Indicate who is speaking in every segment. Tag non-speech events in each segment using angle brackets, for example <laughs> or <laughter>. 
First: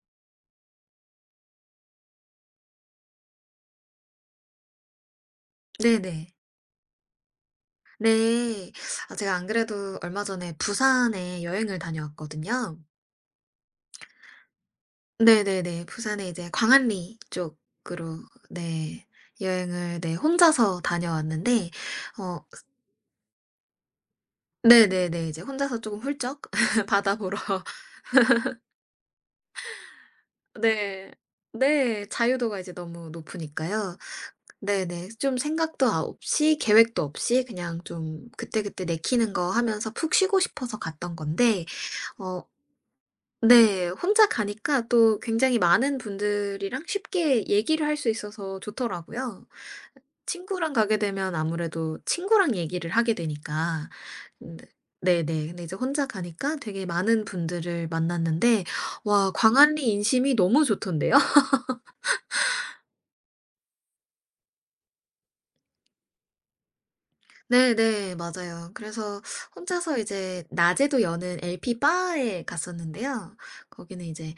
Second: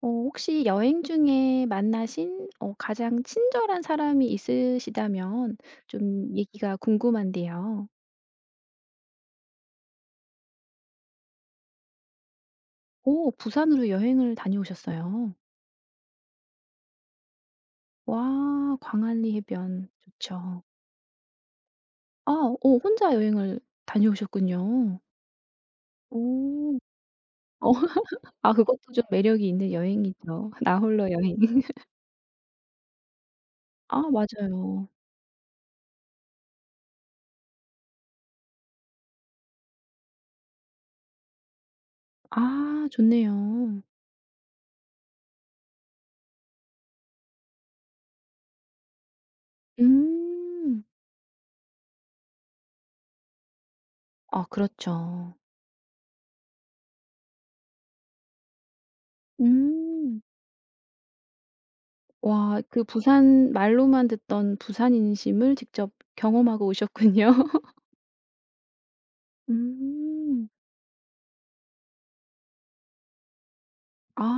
Speaker 1: 어 혹시 여행 중에 만나신 어 가장 친절한 사람이 있으시다면 좀
Speaker 2: 네네.
Speaker 1: 얘기가 궁금한데요.
Speaker 2: 네. 아 제가 안 그래도 얼마 전에 부산에 여행을 다녀왔거든요.
Speaker 1: 오, 부산으로 여행을 다녀오셨어요.
Speaker 2: 네네네. 부산에 이제 광안리 쪽으로.
Speaker 1: 와,
Speaker 2: 네.
Speaker 1: 광안리 해변
Speaker 2: 여행을 네
Speaker 1: 좋죠.
Speaker 2: 혼자서 다녀왔는데.
Speaker 1: 아,
Speaker 2: 어
Speaker 1: 오 혼자 여행을 다녀오셨군요.
Speaker 2: 네네네. 이제 혼자서 조금 훌쩍
Speaker 1: 오.
Speaker 2: <laughs> 바다 보러.
Speaker 1: 어 <laughs> 아, 그것도 좀 매력이 있는 여행이죠. <laughs> 나
Speaker 2: 네.
Speaker 1: 홀로 여행. <laughs>
Speaker 2: 네. 자유도가 이제 너무 높으니까요.
Speaker 1: 아, 맞아요.
Speaker 2: 네네. 좀 생각도 아 없이 계획도 없이 그냥 좀 그때그때 내키는 거 하면서 푹 쉬고 싶어서 갔던 건데. 어
Speaker 1: 아, 좋네요.
Speaker 2: 네. 혼자 가니까 또 굉장히 많은 분들이랑 쉽게 얘기를 할 수 있어서 좋더라고요. 친구랑
Speaker 1: 음.
Speaker 2: 가게 되면 아무래도 친구랑 얘기를 하게 되니까.
Speaker 1: 아,
Speaker 2: 근데
Speaker 1: 그렇죠.
Speaker 2: 네네. 근데 이제 혼자 가니까 되게 많은 분들을 만났는데, 와 광안리
Speaker 1: 음.
Speaker 2: 인심이 너무 좋던데요. <laughs>
Speaker 1: 와, 그 부산 말로만 듣던 부산 인심을 직접 경험하고 오셨군요. <laughs>
Speaker 2: 네네. 맞아요. 그래서 혼자서 이제
Speaker 1: 음.
Speaker 2: 낮에도 여는 LP 바에 갔었는데요. 거기는
Speaker 1: 아,
Speaker 2: 이제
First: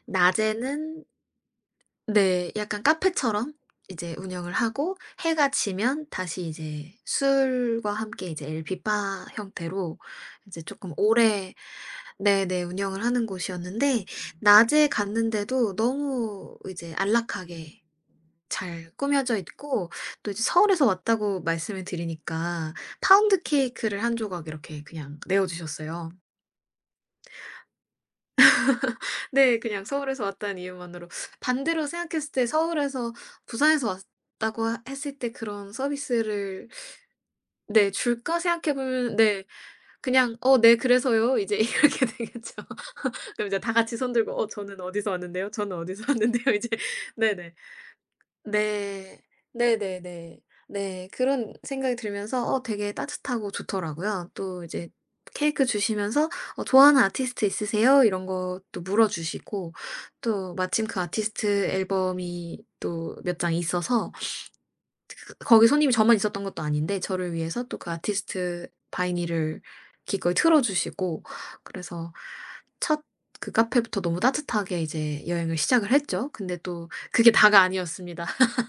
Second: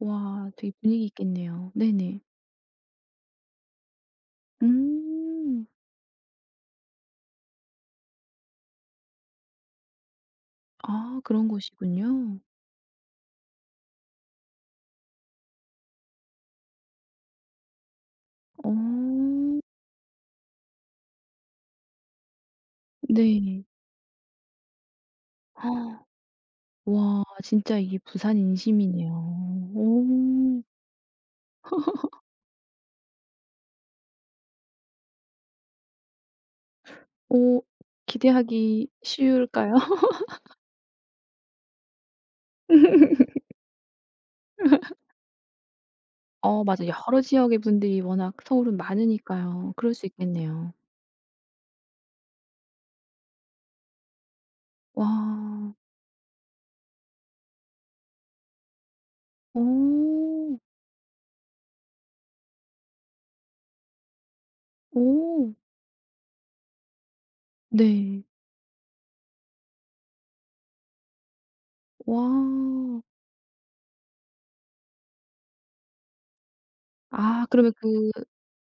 Speaker 1: 와 되게
Speaker 2: 낮에는,
Speaker 1: 분위기 있겠네요. 네네.
Speaker 2: 네, 약간 카페처럼 이제 운영을 하고, 해가
Speaker 1: 음.
Speaker 2: 지면 다시 이제 술과 함께 이제 LP바 형태로 이제 쪼끔
Speaker 1: 아, 그런
Speaker 2: 오래,
Speaker 1: 곳이군요.
Speaker 2: 네네, 운영을 하는 곳이었는데, 낮에 갔는데도 너무 이제 안락하게 잘 꾸며져
Speaker 1: 어,
Speaker 2: 있고, 또 이제 서울에서 왔다고 말씀을 드리니까 파운드
Speaker 1: 네.
Speaker 2: 케이크를 한 조각 이렇게 그냥 내어
Speaker 1: 헉,
Speaker 2: 주셨어요.
Speaker 1: 와 진짜 이게 부산 인심이네요.
Speaker 2: 네. 그냥 서울에서 왔다는
Speaker 1: 오.
Speaker 2: 이유만으로. 반대로 생각했을 때 서울에서, 부산에서 왔다고 하 했을 때 그런 서비스를
Speaker 1: 오
Speaker 2: 네 줄까 생각해
Speaker 1: 기대하기
Speaker 2: 보면, 네,
Speaker 1: 쉬울까요?
Speaker 2: 그냥 "어 네 그래서요." 이제 <laughs> 이렇게 되겠죠.
Speaker 1: <laughs>
Speaker 2: <laughs> 그럼 이제 다 같이 손 들고 "어 저는 어디서 왔는데요. 저는 어디서 왔는데요." <laughs>
Speaker 1: 어
Speaker 2: 이제
Speaker 1: 맞아. 여러
Speaker 2: 네네.
Speaker 1: 지역의 분들이 워낙 서울은
Speaker 2: 네.
Speaker 1: 많으니까요. 그럴 수
Speaker 2: 네네네.
Speaker 1: 있겠네요.
Speaker 2: 네. 그런 생각이 들면서 어 되게 따뜻하고 좋더라고요. 또 이제 케이크
Speaker 1: 와.
Speaker 2: 주시면서 "어 좋아하는 아티스트 있으세요?" 이런 것도 물어주시고, 또
Speaker 1: 오.
Speaker 2: 마침 그 아티스트 앨범이 또 몇 장 있어서
Speaker 1: 오.
Speaker 2: 거기 손님이 저만 있었던 것도 아닌데 저를 위해서 또 그
Speaker 1: 네.
Speaker 2: 아티스트 바이닐을 기꺼이 틀어 주시고, 그래서
Speaker 1: 와.
Speaker 2: 첫 그 카페부터 너무 따뜻하게 이제 여행을 시작을 했죠. 근데 또 그게
Speaker 1: 아
Speaker 2: 다가
Speaker 1: 그러면 그
Speaker 2: 아니었습니다.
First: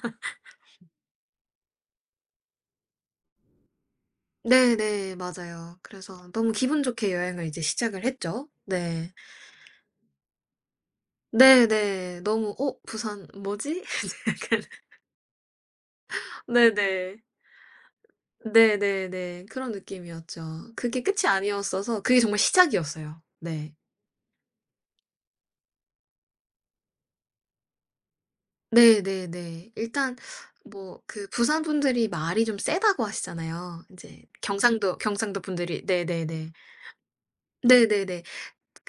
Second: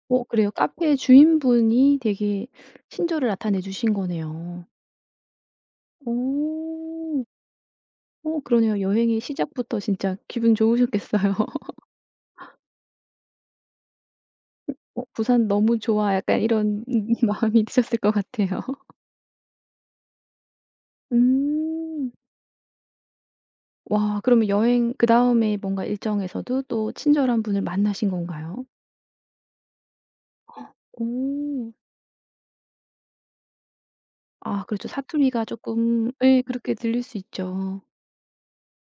Speaker 1: 어 그래요. 카페 주인분이 되게 친절을 나타내 주신 거네요.
Speaker 2: 네네. 맞아요. 그래서 너무 기분 좋게
Speaker 1: 오.
Speaker 2: 여행을 이제 시작을
Speaker 1: 오
Speaker 2: 했죠.
Speaker 1: 그러네요.
Speaker 2: 네.
Speaker 1: 여행의 시작부터 진짜 기분 좋으셨겠어요. <laughs>
Speaker 2: 네네. 너무 '어 부산 뭐지?' <laughs> 이제 약간
Speaker 1: '어 부산 너무 좋아.' 약간 이런
Speaker 2: 네네.
Speaker 1: <laughs> 마음이 드셨을 것 같아요.
Speaker 2: 네네네. 그런 느낌이었죠. 그게 끝이 아니었어서
Speaker 1: 음.
Speaker 2: 그게 정말 시작이었어요. 네.
Speaker 1: 와 그러면 여행 그다음에 뭔가 일정에서도 또 친절한 분을 만나신 건가요?
Speaker 2: 네네네. 일단 뭐 그 부산
Speaker 1: 오.
Speaker 2: 분들이 말이 좀 세다고 하시잖아요. 인제
Speaker 1: 아, 그렇죠.
Speaker 2: 경상도
Speaker 1: 사투리가
Speaker 2: 분들이.
Speaker 1: 조금 예
Speaker 2: 네네네.
Speaker 1: 그렇게 들릴 수 있죠.
Speaker 2: 네네네.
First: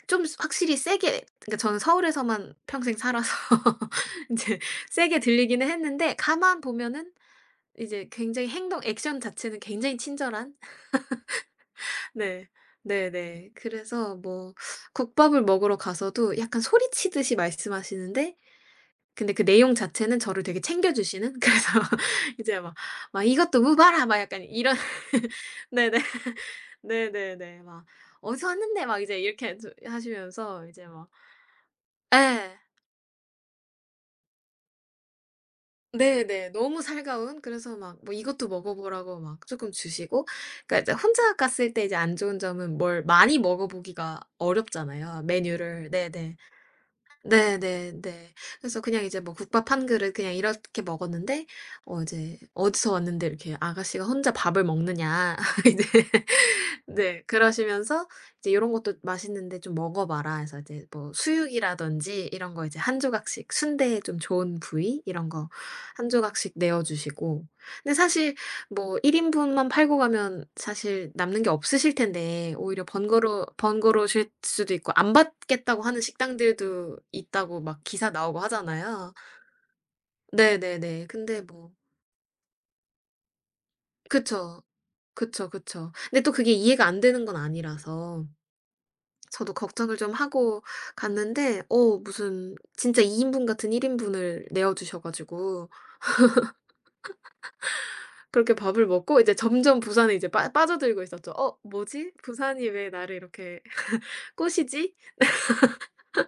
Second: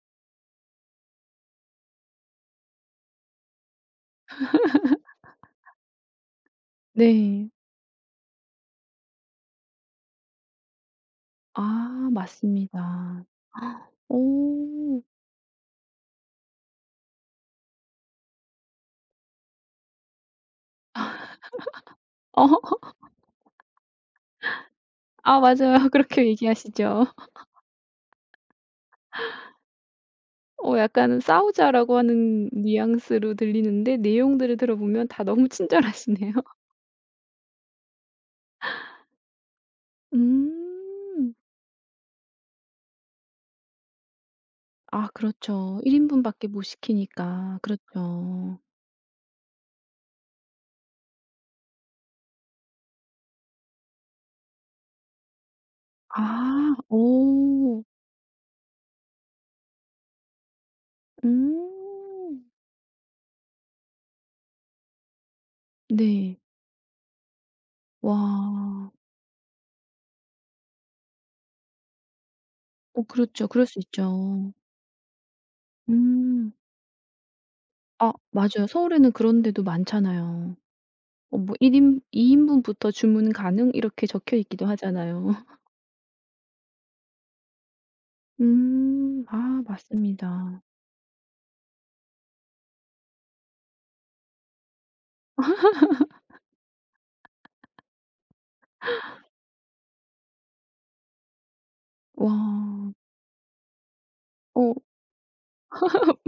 Speaker 2: 좀 확실히 세게, 그러니까 저는 서울에서만 평생 살아서 <laughs> 인제 세게 들리기는 했는데, 가만 보면은
Speaker 1: 네.
Speaker 2: 이제 굉장히 행동 액션 자체는 굉장히 친절한.
Speaker 1: 아,
Speaker 2: 네.
Speaker 1: 맞습니다.
Speaker 2: 네네. 그래서 뭐
Speaker 1: 오
Speaker 2: 국밥을 먹으러 가서도 약간 소리치듯이 말씀하시는데, 근데 그 내용 자체는 저를 되게 챙겨 주시는 <laughs> 그래서
Speaker 1: <laughs>
Speaker 2: 이제 막
Speaker 1: 어
Speaker 2: "이것도 먹어봐라." 막 약간 이런 <laughs>
Speaker 1: 아, 맞아요. <laughs>
Speaker 2: 네네.
Speaker 1: 그렇게 얘기하시죠.
Speaker 2: 네네네. 막 "어디서 왔는데." 막 이제 이렇게 저 하시면서
Speaker 1: 어
Speaker 2: 이제 막
Speaker 1: 약간 "싸우자."라고 하는
Speaker 2: 예.
Speaker 1: 뉘앙스로 들리는데 내용들을 들어보면 다 너무 친절하시네요.
Speaker 2: 네네.
Speaker 1: <laughs>
Speaker 2: 너무 살가운, 그래서 막 뭐 이것도 먹어 보라고 막 쪼끔 주시고. 그러니까 이제
Speaker 1: 음.
Speaker 2: 혼자 갔을 때 이제 안 좋은 점은 뭘 많이 먹어 보기가
Speaker 1: 아,
Speaker 2: 어렵잖아요,
Speaker 1: 그렇죠.
Speaker 2: 메뉴를.
Speaker 1: 1 인분
Speaker 2: 네네.
Speaker 1: 밖에 못 시키니까.
Speaker 2: 네네네.
Speaker 1: 그렇죠.
Speaker 2: 그래서 그냥 이제 뭐 국밥 한 그릇 그냥 이렇게 먹었는데 이제 "어디서 왔는데 이렇게 아가씨가 혼자 밥을 먹느냐." <laughs> 이제
Speaker 1: 아.
Speaker 2: 네.
Speaker 1: 오
Speaker 2: 그러시면서 이제 "요런 것도 맛있는데 좀 먹어 봐라." 해서 이제 뭐 수육이라든지
Speaker 1: 음.
Speaker 2: 이런 거 이제 한 조각씩, 순대에 좀 좋은 부위 이런 거 한
Speaker 1: 네.
Speaker 2: 조각씩 내어 주시고. 근데 사실
Speaker 1: 와.
Speaker 2: 뭐 1인분 인분만 팔고 가면 사실 남는 게 없으실 텐데, 오히려
Speaker 1: 어, 그렇죠. 그럴 수
Speaker 2: 번거로우실
Speaker 1: 있죠.
Speaker 2: 수도 있고 안 받겠다고 하는
Speaker 1: 음.
Speaker 2: 식당들도 있다고 막 기사
Speaker 1: 아,
Speaker 2: 나오고
Speaker 1: 맞아요.
Speaker 2: 하잖아요.
Speaker 1: 서울에는 그런 데도 많잖아요.
Speaker 2: 네네네.
Speaker 1: 어
Speaker 2: 근데
Speaker 1: 뭐
Speaker 2: 뭐
Speaker 1: 일인2 인분부터 주문 가능 이렇게 적혀
Speaker 2: 그쵸.
Speaker 1: 있기도 하잖아요.
Speaker 2: 그쵸,
Speaker 1: <laughs>
Speaker 2: 그쵸. 근데 또 그게 이해가 안 되는 건 아니라서 저도
Speaker 1: 아,
Speaker 2: 걱정을 좀 하고
Speaker 1: 맞습니다.
Speaker 2: 갔는데, 어 무슨 진짜 2인분 인분 같은 1인분 인분을 내어 주셔 가지고 그렇게 밥을 먹고 이제 점점 부산에 이제 빠 빠져들고 있었죠. '어 뭐지?
Speaker 1: 와.
Speaker 2: 부산이 왜 나를 이렇게 <laughs>
Speaker 1: 어
Speaker 2: 꼬시지?'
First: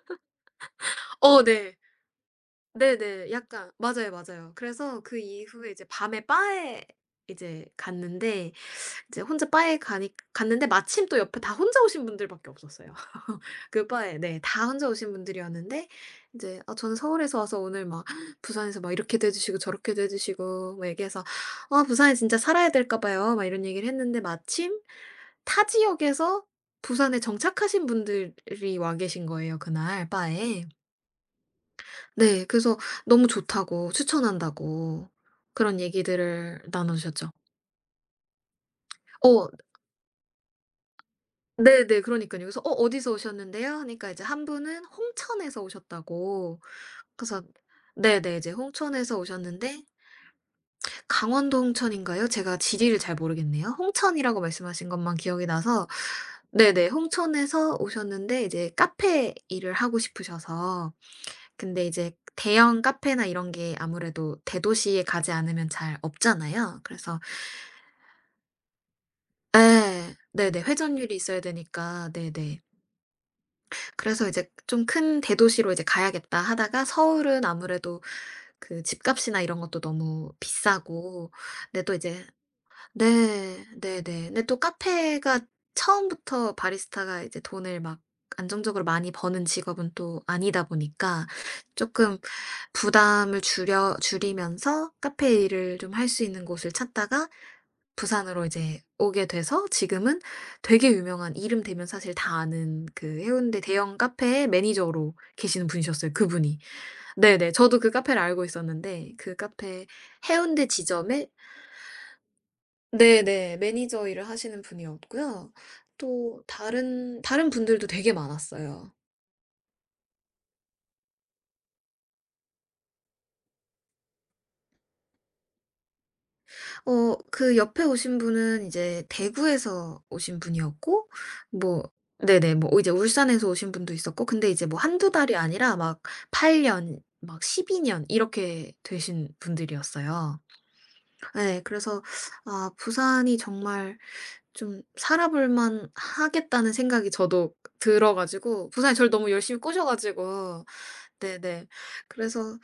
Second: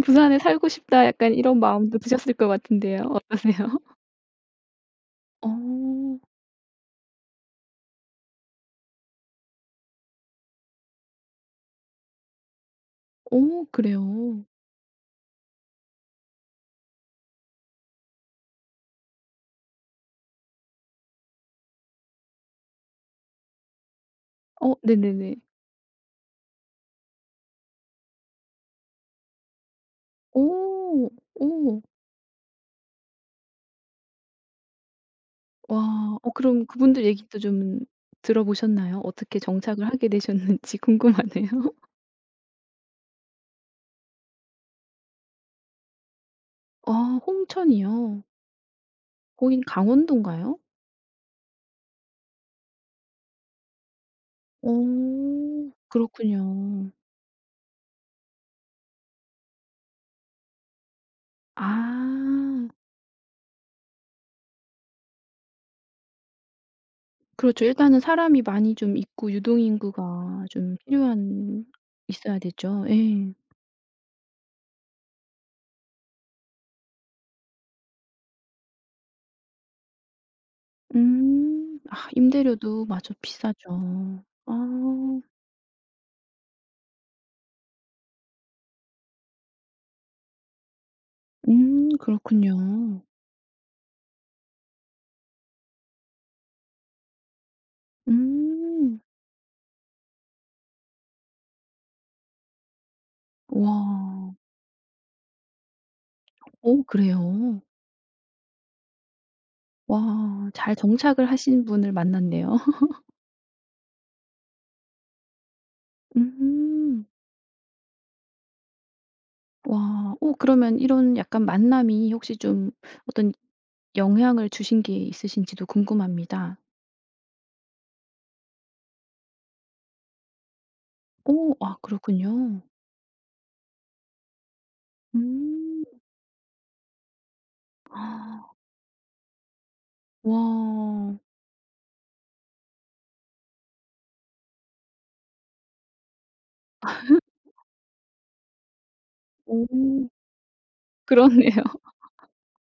Speaker 1: '부산에 살고 싶다.' 약간 이런
Speaker 2: 네.
Speaker 1: 마음도 드셨을 것 같은데요.
Speaker 2: 네네.
Speaker 1: 어떠세요?
Speaker 2: 약간 맞아요, 맞아요. 그래서 그
Speaker 1: <laughs> 어.
Speaker 2: 이후에 이제 밤에 바에 이제 갔는데, 이제 혼자 바에 가니 갔는데 마침 또 옆에 다 혼자 오신 분들밖에 없었어요.
Speaker 1: 오
Speaker 2: 그 바에 네
Speaker 1: 그래요?
Speaker 2: 다 혼자 오신 분들이었는데, 인제 아 저는 서울에서 와서 오늘 막 <gasps> 부산에서 막 이렇게도 해 주시고 저렇게도 해 주시고 막 얘기해서 "아 부산에 진짜 살아야 될까 봐요." 막 이런 얘기를 했는데,
Speaker 1: 어
Speaker 2: 마침
Speaker 1: 네네네.
Speaker 2: 타 지역에서 부산에 정착하신 분들이 와 계신 거예요 그날 바에.
Speaker 1: 오. 오.
Speaker 2: 네. 그래서 너무 좋다고 추천한다고 그런
Speaker 1: 와. 어
Speaker 2: 얘기들을
Speaker 1: 그럼
Speaker 2: 나눠
Speaker 1: 그분들
Speaker 2: 주셨죠.
Speaker 1: 얘기도 좀 들어보셨나요? 어떻게
Speaker 2: 어
Speaker 1: 정착을 하게 되셨는지 궁금하네요. <laughs>
Speaker 2: 네네 그러니깐요. 그래서 "어 어디서 오셨는데요?" 하니까 이제 한 분은 "홍천에서 오셨다."고.
Speaker 1: 아
Speaker 2: 그래서
Speaker 1: 홍천이요?
Speaker 2: 네네. 이제 홍천에서
Speaker 1: 거긴
Speaker 2: 오셨는데,
Speaker 1: 강원도인가요?
Speaker 2: 강원도 홍천인가요? 제가 지리를 잘 모르겠네요. 홍천이라고 말씀하신 것만 기억이
Speaker 1: 오
Speaker 2: 나서. 네네.
Speaker 1: 그렇군요.
Speaker 2: 홍천에서 오셨는데 이제 카페 일을 하고 싶으셔서, 근데
Speaker 1: 아.
Speaker 2: 이제 대형 카페나 이런 게 아무래도 대도시에 가지 않으면 잘 없잖아요. 그래서
Speaker 1: 그렇죠. 일단은 사람이 많이 좀 있고
Speaker 2: 예.
Speaker 1: 유동인구가
Speaker 2: 네네.
Speaker 1: 좀
Speaker 2: 회전율이 있어야
Speaker 1: 필요한
Speaker 2: 되니까
Speaker 1: 있어야
Speaker 2: 네네.
Speaker 1: 되죠. 예.
Speaker 2: 그래서 이제 좀 큰 대도시로 이제 가야겠다 하다가, 서울은 아무래도 그 집값이나 이런 것도 너무 비싸고.
Speaker 1: 음.
Speaker 2: 근데 또
Speaker 1: 아,
Speaker 2: 이제
Speaker 1: 임대료도 맞아
Speaker 2: 네. 네네.
Speaker 1: 비싸죠.
Speaker 2: 근데 또
Speaker 1: 아.
Speaker 2: 카페가 처음부터 바리스타가 이제 돈을 막 안정적으로 많이 버는 직업은 또 아니다 보니까 쪼끔
Speaker 1: 그렇군요.
Speaker 2: 부담을 줄여 줄이면서 카페 일을 좀 할 수 있는 곳을 찾다가 부산으로 이제
Speaker 1: 음.
Speaker 2: 오게 돼서, 지금은 되게 유명한 이름 되면 사실 다 아는 그 해운대 대형
Speaker 1: 와.
Speaker 2: 카페의 매니저로 계시는 분이셨어요, 그분이.
Speaker 1: 어
Speaker 2: 네네.
Speaker 1: 그래요?
Speaker 2: 저도 그 카페를 알고 있었는데, 그 카페
Speaker 1: 와
Speaker 2: 해운대
Speaker 1: 잘
Speaker 2: 지점에
Speaker 1: 정착을 하신 분을 만났네요.
Speaker 2: 네네 매니저 일을 하시는 분이었고요.
Speaker 1: <laughs>
Speaker 2: 또
Speaker 1: 음.
Speaker 2: 다른 분들도 되게 많았어요.
Speaker 1: 와. 어 그러면 이런 약간 만남이 혹시 좀 어떤 영향을 주신 게 있으신지도 궁금합니다.
Speaker 2: 어 그 옆에 오신 분은 이제 대구에서 오신 분이었고,
Speaker 1: 오 아
Speaker 2: 뭐 네네.
Speaker 1: 그렇군요.
Speaker 2: 뭐 이제 울산에서 오신 분도 있었고. 근데 이제 뭐 한두 달이 아니라
Speaker 1: 음.
Speaker 2: 막 8년 막 12년
Speaker 1: 아.
Speaker 2: 이렇게 되신 분들이었어요.
Speaker 1: 와.
Speaker 2: 예. 그래서 아 부산이 정말 좀 살아 볼 만하겠다는 생각이 저도 들어 가지고, 부산이 저를 너무 열심히 꼬셔
Speaker 1: 오.
Speaker 2: 가지고
Speaker 1: 그렇네요.
Speaker 2: 네네. 그래서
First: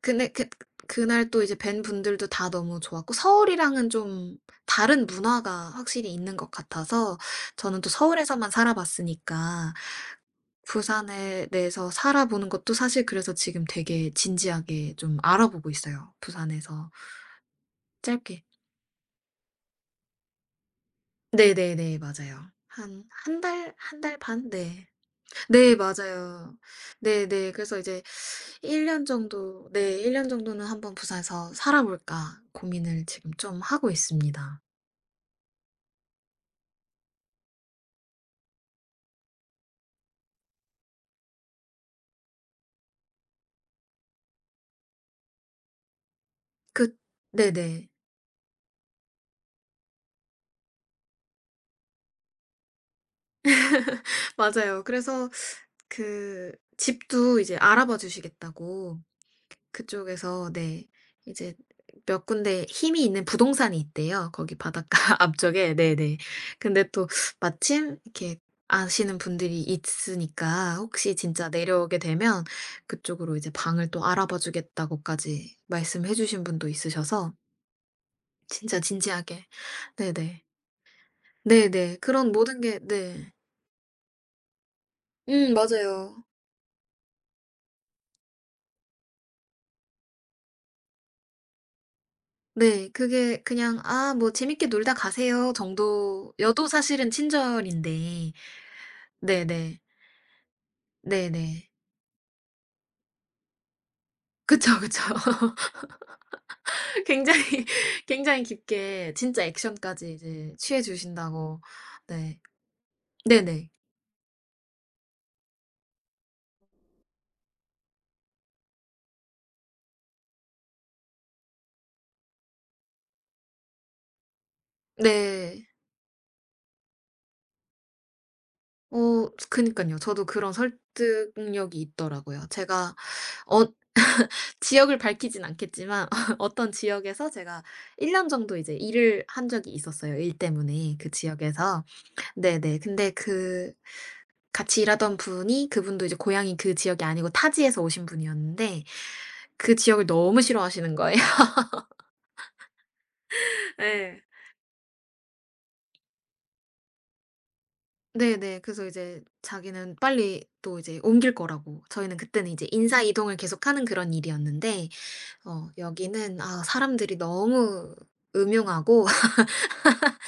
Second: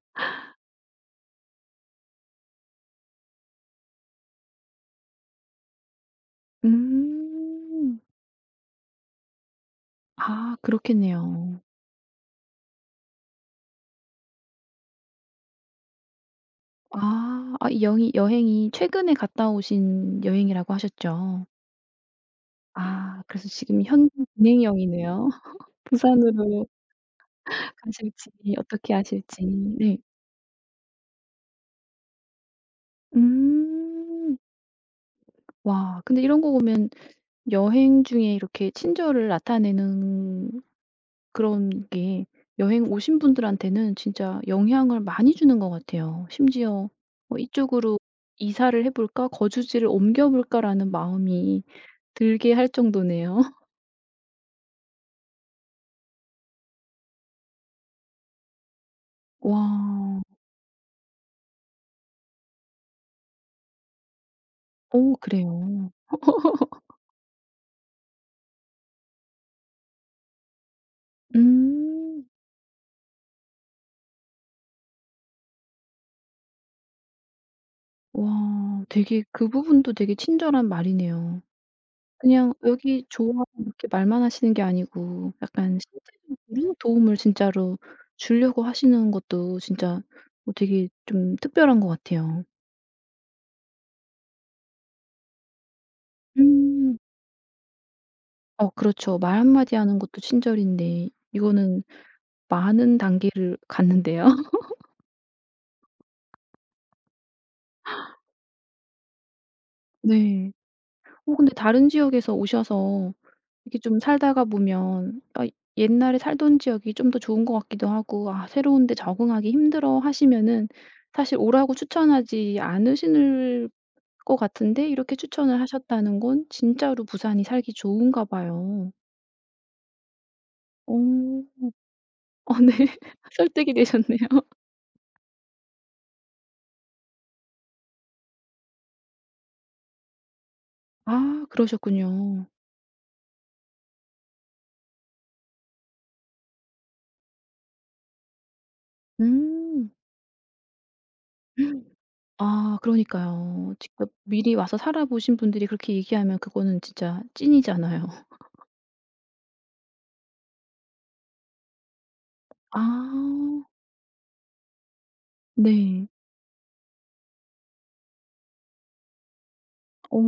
Speaker 2: 근데 그 그날 또 이제 뵌 분들도 다 너무 좋았고, 서울이랑은 좀 다른 문화가 확실히 있는 것
Speaker 1: <laughs>
Speaker 2: 같아서. 저는 또
Speaker 1: 음.
Speaker 2: 서울에서만 살아 봤으니까
Speaker 1: 아,
Speaker 2: 부산에
Speaker 1: 그렇겠네요.
Speaker 2: 해서 살아보는 것도 사실, 그래서 지금 되게 진지하게 좀 알아보고 있어요, 부산에서
Speaker 1: 아. 아 이 영이
Speaker 2: 짧게.
Speaker 1: 여행이 최근에 갔다 오신 여행이라고 하셨죠?
Speaker 2: 네네네. 맞아요. 한
Speaker 1: 아
Speaker 2: 한
Speaker 1: 그래서
Speaker 2: 달,
Speaker 1: 지금
Speaker 2: 한
Speaker 1: 현
Speaker 2: 달 반? 네.
Speaker 1: 진행형이네요. <laughs>
Speaker 2: 네 맞아요.
Speaker 1: 부산으로
Speaker 2: 네네. 그래서 이제
Speaker 1: 가실지
Speaker 2: 1년
Speaker 1: 어떻게
Speaker 2: 년
Speaker 1: 하실지.
Speaker 2: 정도,
Speaker 1: 네.
Speaker 2: 네, 일 년 정도는 한번 부산에서 살아 볼까 고민을 지금 좀 하고
Speaker 1: 음.
Speaker 2: 있습니다.
Speaker 1: 와 근데 이런 거 보면 여행 중에 이렇게 친절을 나타내는 그런 게 여행 오신 분들한테는 진짜 영향을 많이 주는 것 같아요. 심지어
Speaker 2: 그
Speaker 1: 뭐
Speaker 2: 네네.
Speaker 1: '이쪽으로 이사를 해 볼까? 거주지를 옮겨 볼까?'라는 마음이 들게 할 정도네요. <laughs>
Speaker 2: <laughs> 맞아요. 그래서 그 집도 이제 알아봐 주시겠다고
Speaker 1: 와.
Speaker 2: 그쪽에서. 네. 이제 몇 군데 힘이 있는 부동산이 있대요, 거기 바닷가
Speaker 1: 오
Speaker 2: <laughs> 앞쪽에.
Speaker 1: 그래요.
Speaker 2: 네네. 근데 또 마침 이렇게 아시는 분들이 있으니까 혹시 진짜 내려오게
Speaker 1: 음.
Speaker 2: 되면 그쪽으로 이제 방을 또 알아봐 주겠다고까지 말씀해 주신 분도 있으셔서 진짜
Speaker 1: 와 되게
Speaker 2: 진지하게.
Speaker 1: 그 부분도 되게
Speaker 2: 네네.
Speaker 1: 친절한 말이네요.
Speaker 2: 네네. 그런
Speaker 1: 그냥
Speaker 2: 모든 게
Speaker 1: "여기
Speaker 2: 네.
Speaker 1: 좋아." 이렇게 말만 하시는 게 아니고 약간
Speaker 2: 맞아요.
Speaker 1: 실제적으로 도움을 진짜로 주려고 하시는 것도 진짜 뭐 되게 좀 특별한 것 같아요.
Speaker 2: 네. 그게 그냥 '아 뭐 재밌게 놀다 가세요.' 정도여도
Speaker 1: 음.
Speaker 2: 사실은 친절인데.
Speaker 1: 어, 그렇죠. 말 한마디
Speaker 2: 네네.
Speaker 1: 하는 것도 친절인데
Speaker 2: 네네.
Speaker 1: 이거는 많은 단계를 갔는데요. <laughs>
Speaker 2: 그쵸, 그쵸. <laughs> 굉장히 굉장히 깊게 진짜 액션까지
Speaker 1: 네.
Speaker 2: 이제 취해
Speaker 1: 어 근데
Speaker 2: 주신다고.
Speaker 1: 다른 지역에서
Speaker 2: 네.
Speaker 1: 오셔서
Speaker 2: 네네.
Speaker 1: 이렇게 좀 살다가 보면 아 옛날에 살던 지역이 좀 더 좋은 것 같기도 하고 아 새로운 데 적응하기 힘들어 하시면은 사실 오라고 추천하지 않으실 것 같은데 이렇게 추천을
Speaker 2: 네.
Speaker 1: 하셨다는 건 진짜로 부산이 살기 좋은가 봐요.
Speaker 2: 어 그니까요 저도 그런
Speaker 1: 어.
Speaker 2: 설득력이 있더라고요.
Speaker 1: 어 네.
Speaker 2: 제가
Speaker 1: <laughs>
Speaker 2: 어
Speaker 1: 설득이 되셨네요.
Speaker 2: 지역을 밝히진 않겠지만 <laughs> 어떤 지역에서 제가 1년 정도 이제 일을 한 적이 있었어요, 일 때문에 그
Speaker 1: 아
Speaker 2: 지역에서.
Speaker 1: 그러셨군요.
Speaker 2: 네네. 근데 그 같이 일하던 분이, 그분도 이제 고향이 그 지역이 아니고 타지에서 오신 분이었는데, 그
Speaker 1: 음.
Speaker 2: 지역을 너무 싫어하시는 거예요.
Speaker 1: 아 그러니까요.
Speaker 2: <laughs>
Speaker 1: 직접
Speaker 2: 예.
Speaker 1: 미리 와서 살아 보신 분들이 그렇게 얘기하면 그거는 진짜 찐이잖아요.
Speaker 2: 네네. 그래서 이제 자기는 빨리 또 이제 옮길 거라고. 저희는 그때는 이제
Speaker 1: 아
Speaker 2: 인사 이동을 계속하는 그런 일이었는데 어
Speaker 1: 네.
Speaker 2: 여기는 아 사람들이 너무 음흉하고. <laughs>
Speaker 1: 어.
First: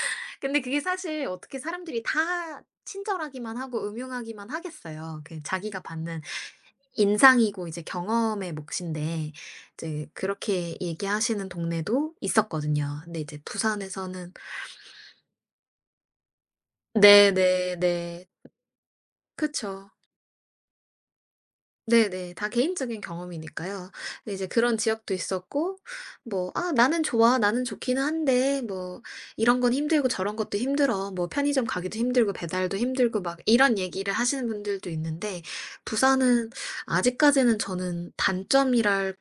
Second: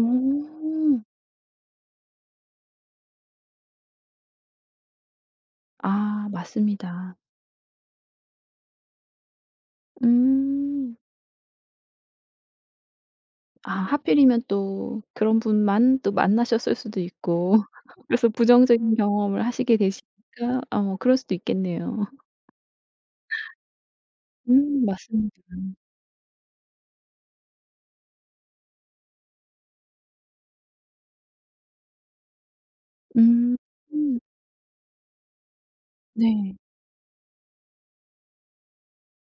Speaker 2: 근데 그게 사실 어떻게 사람들이 다 친절하기만 하고 음흉하기만 하겠어요. 그 자기가 받는
Speaker 1: 아, 맞습니다.
Speaker 2: 인상이고 이제 경험의 몫인데, 이제 그렇게
Speaker 1: 음.
Speaker 2: 얘기하시는 동네도 있었거든요. 근데 이제
Speaker 1: 아
Speaker 2: 부산에서는
Speaker 1: 하필이면 또 그런 분만 또 만나셨을 수도 있고 <laughs>
Speaker 2: 네네네.
Speaker 1: 그래서 부정적인 경험을 하시게
Speaker 2: 그쵸.
Speaker 1: 되시니까 어 그럴 수도 있겠네요.
Speaker 2: 네네. 다 개인적인 경험이니까요. 근데 이제 그런 지역도
Speaker 1: 맞습니다.
Speaker 2: 있었고, 뭐 "아 나는 좋아. 나는 좋기는 한데 뭐 이런 건 힘들고 저런 것도 힘들어. 뭐 편의점 가기도 힘들고 배달도 힘들고." 막
Speaker 1: 음.
Speaker 2: 이런 얘기를 하시는 분들도 있는데, 부산은
Speaker 1: 네.
Speaker 2: 아직까지는 저는 단점이랄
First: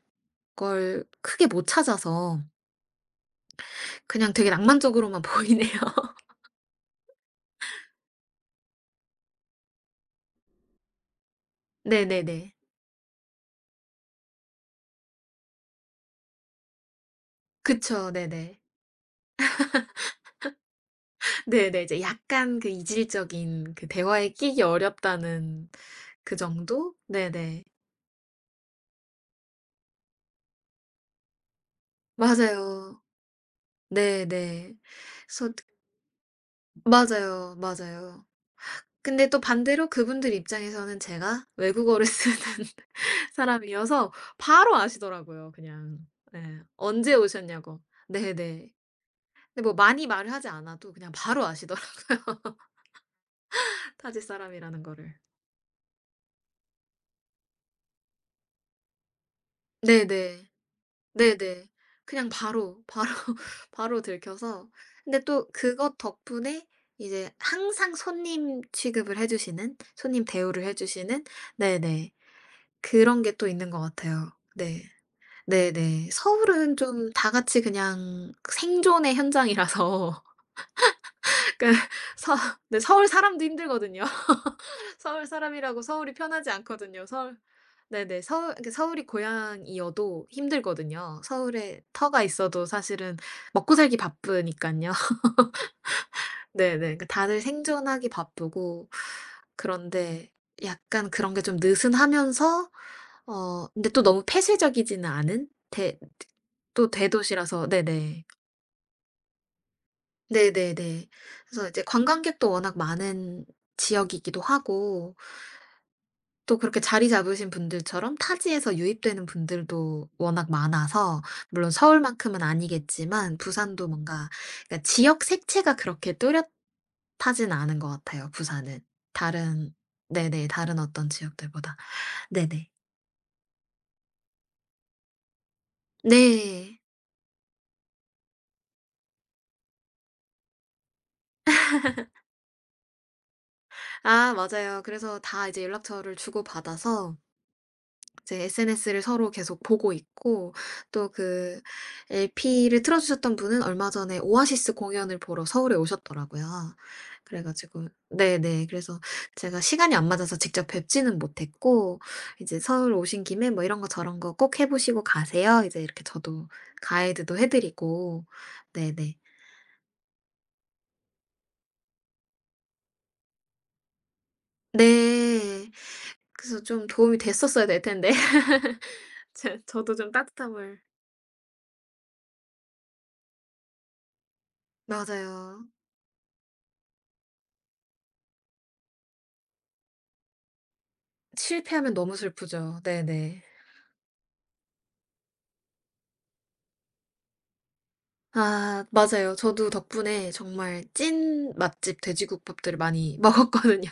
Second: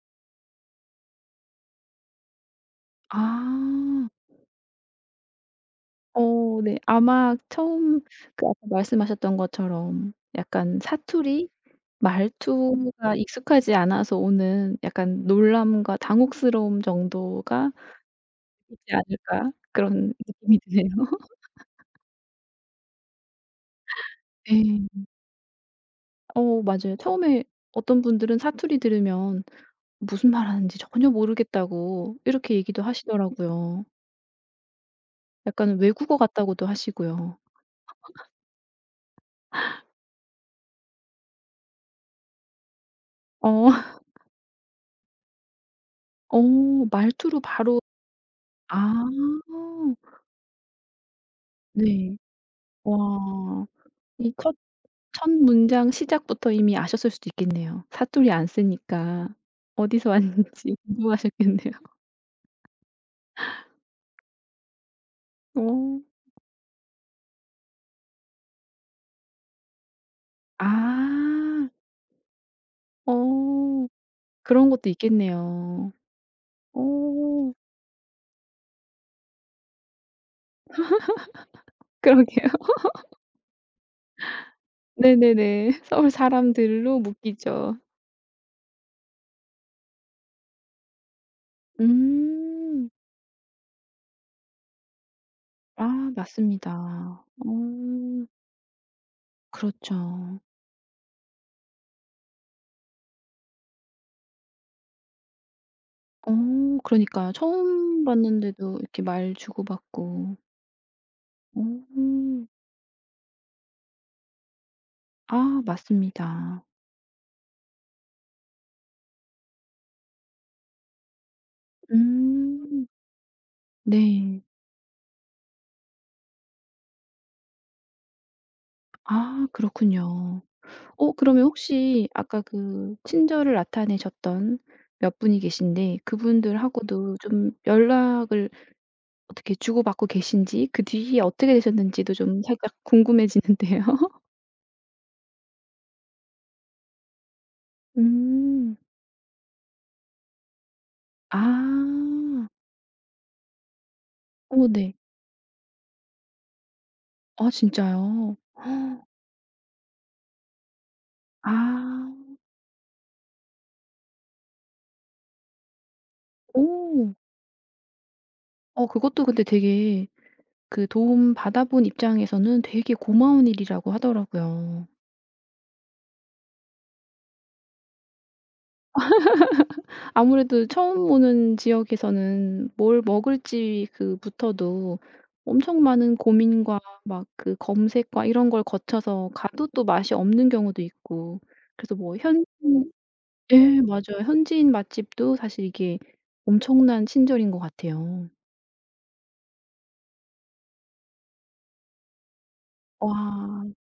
Speaker 2: 걸 크게 못 찾아서
Speaker 1: 아.
Speaker 2: 그냥 되게 낭만적으로만 보이네요. <laughs>
Speaker 1: 어 네. 아마 처음 그 아까 말씀하셨던 것처럼 약간 사투리,
Speaker 2: 네네네.
Speaker 1: 말투가 익숙하지 않아서 오는 약간 놀람과 당혹스러움 정도가
Speaker 2: 그쵸. 네네.
Speaker 1: 있지 않을까 그런 느낌이 드네요.
Speaker 2: 네네. 이제 약간 그 이질적인 그 대화에
Speaker 1: <laughs>
Speaker 2: 끼기
Speaker 1: 예.
Speaker 2: 어렵다는 그
Speaker 1: 어 맞아요.
Speaker 2: 정도?
Speaker 1: 처음에
Speaker 2: 네네.
Speaker 1: 어떤 분들은 사투리 들으면 무슨 말하는지 전혀 모르겠다고 이렇게 얘기도
Speaker 2: 맞아요.
Speaker 1: 하시더라고요.
Speaker 2: 네네. 그래서
Speaker 1: 약간 외국어 같다고도 하시고요.
Speaker 2: 맞아요, 맞아요. 근데 또 반대로 그분들 입장에서는 제가 외국어를 쓰는 <laughs>
Speaker 1: 어. <laughs>
Speaker 2: 사람이어서 바로 아시더라고요 그냥.
Speaker 1: 어
Speaker 2: 예. "언제
Speaker 1: 말투로
Speaker 2: 오셨냐."고.
Speaker 1: 바로
Speaker 2: 네네.
Speaker 1: 아.
Speaker 2: 근데 뭐 많이 말을 하지 않아도 그냥 바로 아시더라고요
Speaker 1: 네. 와.
Speaker 2: <laughs> 타지
Speaker 1: 이 첫
Speaker 2: 사람이라는 거를.
Speaker 1: 첫 문장 시작부터 이미 아셨을 수도 있겠네요. 사투리 안 쓰니까 어디서
Speaker 2: 네네.
Speaker 1: 왔는지 <laughs>
Speaker 2: 네네.
Speaker 1: 궁금하셨겠네요.
Speaker 2: 그냥 <laughs> 바로 들켜서 근데 또
Speaker 1: 어.
Speaker 2: 그것 덕분에 이제 항상 손님 취급을 해 주시는 손님 대우를 해 주시는.
Speaker 1: 아.
Speaker 2: 네네. 그런 게 또 있는 것
Speaker 1: 어.
Speaker 2: 같아요.
Speaker 1: 그런
Speaker 2: 네.
Speaker 1: 것도 있겠네요.
Speaker 2: 네네. 서울은 좀 다
Speaker 1: 어.
Speaker 2: 같이 그냥 생존의 현장이라서 <laughs> 그러니까 서
Speaker 1: 그러게요. <laughs>
Speaker 2: 네 서울 사람도 힘들거든요. 서울
Speaker 1: 네네네.
Speaker 2: 사람이라고
Speaker 1: 서울
Speaker 2: 서울이 편하지
Speaker 1: 사람들로
Speaker 2: 않거든요. 서울
Speaker 1: 묶이죠.
Speaker 2: 네네. 서울 그러니까 서울이 고향이어도 힘들거든요. 서울에 터가 있어도
Speaker 1: 음.
Speaker 2: 사실은 먹고 살기 바쁘니깐요. <laughs>
Speaker 1: 아, 맞습니다.
Speaker 2: 네네. 그러니까 다들
Speaker 1: 어.
Speaker 2: 생존하기 바쁘고
Speaker 1: 그렇죠.
Speaker 2: 그런데 약간 그런 게 좀 느슨하면서 어 근데 또 너무 폐쇄적이지는 않은 대
Speaker 1: 어
Speaker 2: 또
Speaker 1: 그러니까요.
Speaker 2: 대도시라서
Speaker 1: 처음
Speaker 2: 네네.
Speaker 1: 봤는데도 이렇게 말 주고받고.
Speaker 2: 네네네.
Speaker 1: 어.
Speaker 2: 그래서 이제 관광객도 워낙 많은 지역이기도 하고
Speaker 1: 아,
Speaker 2: 또
Speaker 1: 맞습니다.
Speaker 2: 그렇게 자리 잡으신 분들처럼 타지에서 유입되는 분들도 워낙 많아서, 물론 서울만큼은
Speaker 1: 음.
Speaker 2: 아니겠지만 부산도 뭔가
Speaker 1: 네.
Speaker 2: 그러니까 지역 색채가 그렇게 뚜렷하진 않은 것 같아요, 부산은.
Speaker 1: 아,
Speaker 2: 다른
Speaker 1: 그렇군요.
Speaker 2: 네네 다른 어떤
Speaker 1: 어 그러면
Speaker 2: 지역들보다.
Speaker 1: 혹시 아까
Speaker 2: 네네.
Speaker 1: 그 친절을 나타내셨던 몇 분이 계신데
Speaker 2: 네.
Speaker 1: 그분들하고도 좀 연락을 어떻게 주고받고 계신지 그 뒤에 어떻게 되셨는지도 좀 살짝 궁금해지는데요. <laughs>
Speaker 2: 아 맞아요. 그래서 다 이제 연락처를 주고받아서 이제
Speaker 1: 음.
Speaker 2: SNS를 서로 계속 보고 있고, 또 그
Speaker 1: 아.
Speaker 2: LP를 틀어 주셨던 분은 얼마 전에
Speaker 1: 오
Speaker 2: 오아시스
Speaker 1: 네.
Speaker 2: 공연을 보러 서울에 오셨더라고요. 그래
Speaker 1: 아
Speaker 2: 가지고
Speaker 1: 진짜요?
Speaker 2: 네네. 그래서
Speaker 1: <gasps>
Speaker 2: 제가 시간이 안 맞아서 직접 뵙지는 못했고
Speaker 1: 아.
Speaker 2: 이제 "서울 오신 김에 뭐 이런 거 저런 거 꼭 해 보시고 가세요." 이제 이렇게 저도
Speaker 1: 오.
Speaker 2: 가이드도 해 드리고.
Speaker 1: 어
Speaker 2: 네네.
Speaker 1: 그것도 근데 되게 그 도움받아 본 입장에서는 되게 고마운 일이라고 하더라고요.
Speaker 2: 네. 그래서 좀 도움이 됐었어야 될 텐데. <laughs> 제 저도 좀
Speaker 1: 아무래도
Speaker 2: 따뜻함을.
Speaker 1: 처음 오는 지역에서는 뭘 먹을지 그부터도
Speaker 2: 맞아요.
Speaker 1: 엄청 많은 고민과 막 그 검색과 이런 걸 거쳐서 가도 또 맛이 없는 경우도 있고
Speaker 2: 실패하면
Speaker 1: 그래서
Speaker 2: 너무
Speaker 1: 뭐 현
Speaker 2: 슬프죠. 네네.
Speaker 1: 예 맞아요. 현지인 맛집도 사실 이게 엄청난 친절인 것 같아요.
Speaker 2: 아 맞아요. 저도 덕분에 정말 찐 맛집 돼지국밥들을 많이 <laughs>
Speaker 1: 와.
Speaker 2: 먹었거든요.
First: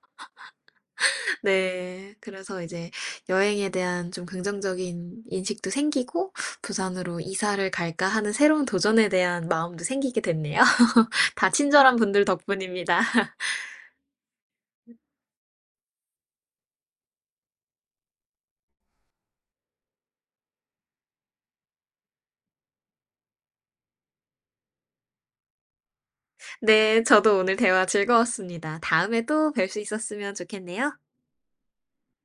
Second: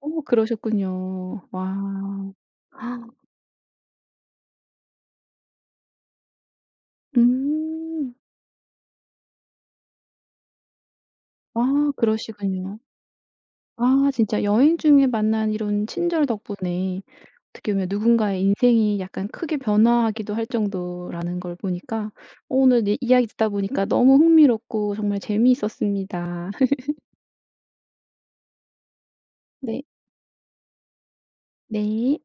Speaker 1: 어 그러셨군요. 와.
Speaker 2: 네. 그래서 이제 여행에 대한 좀 긍정적인 인식도 생기고 '부산으로 이사를 갈까.'
Speaker 1: 음.
Speaker 2: 하는 새로운 도전에 대한 마음도 생기게 됐네요. <laughs> 다
Speaker 1: 아
Speaker 2: 친절한 분들
Speaker 1: 그러시군요.
Speaker 2: 덕분입니다. <laughs>
Speaker 1: 아 진짜 여행 중에 만난 이런 친절 덕분에 어떻게 보면 누군가의 인생이 약간 크게 변화하기도 할 정도라는 걸 보니까 어 오늘 네 이야기 듣다 보니까 너무 흥미롭고 정말 재미있었습니다. <laughs>
Speaker 2: 네. 저도 오늘 대화 즐거웠습니다. 다음에 또 뵐 수
Speaker 1: 네.
Speaker 2: 있었으면 좋겠네요.
Speaker 1: 네.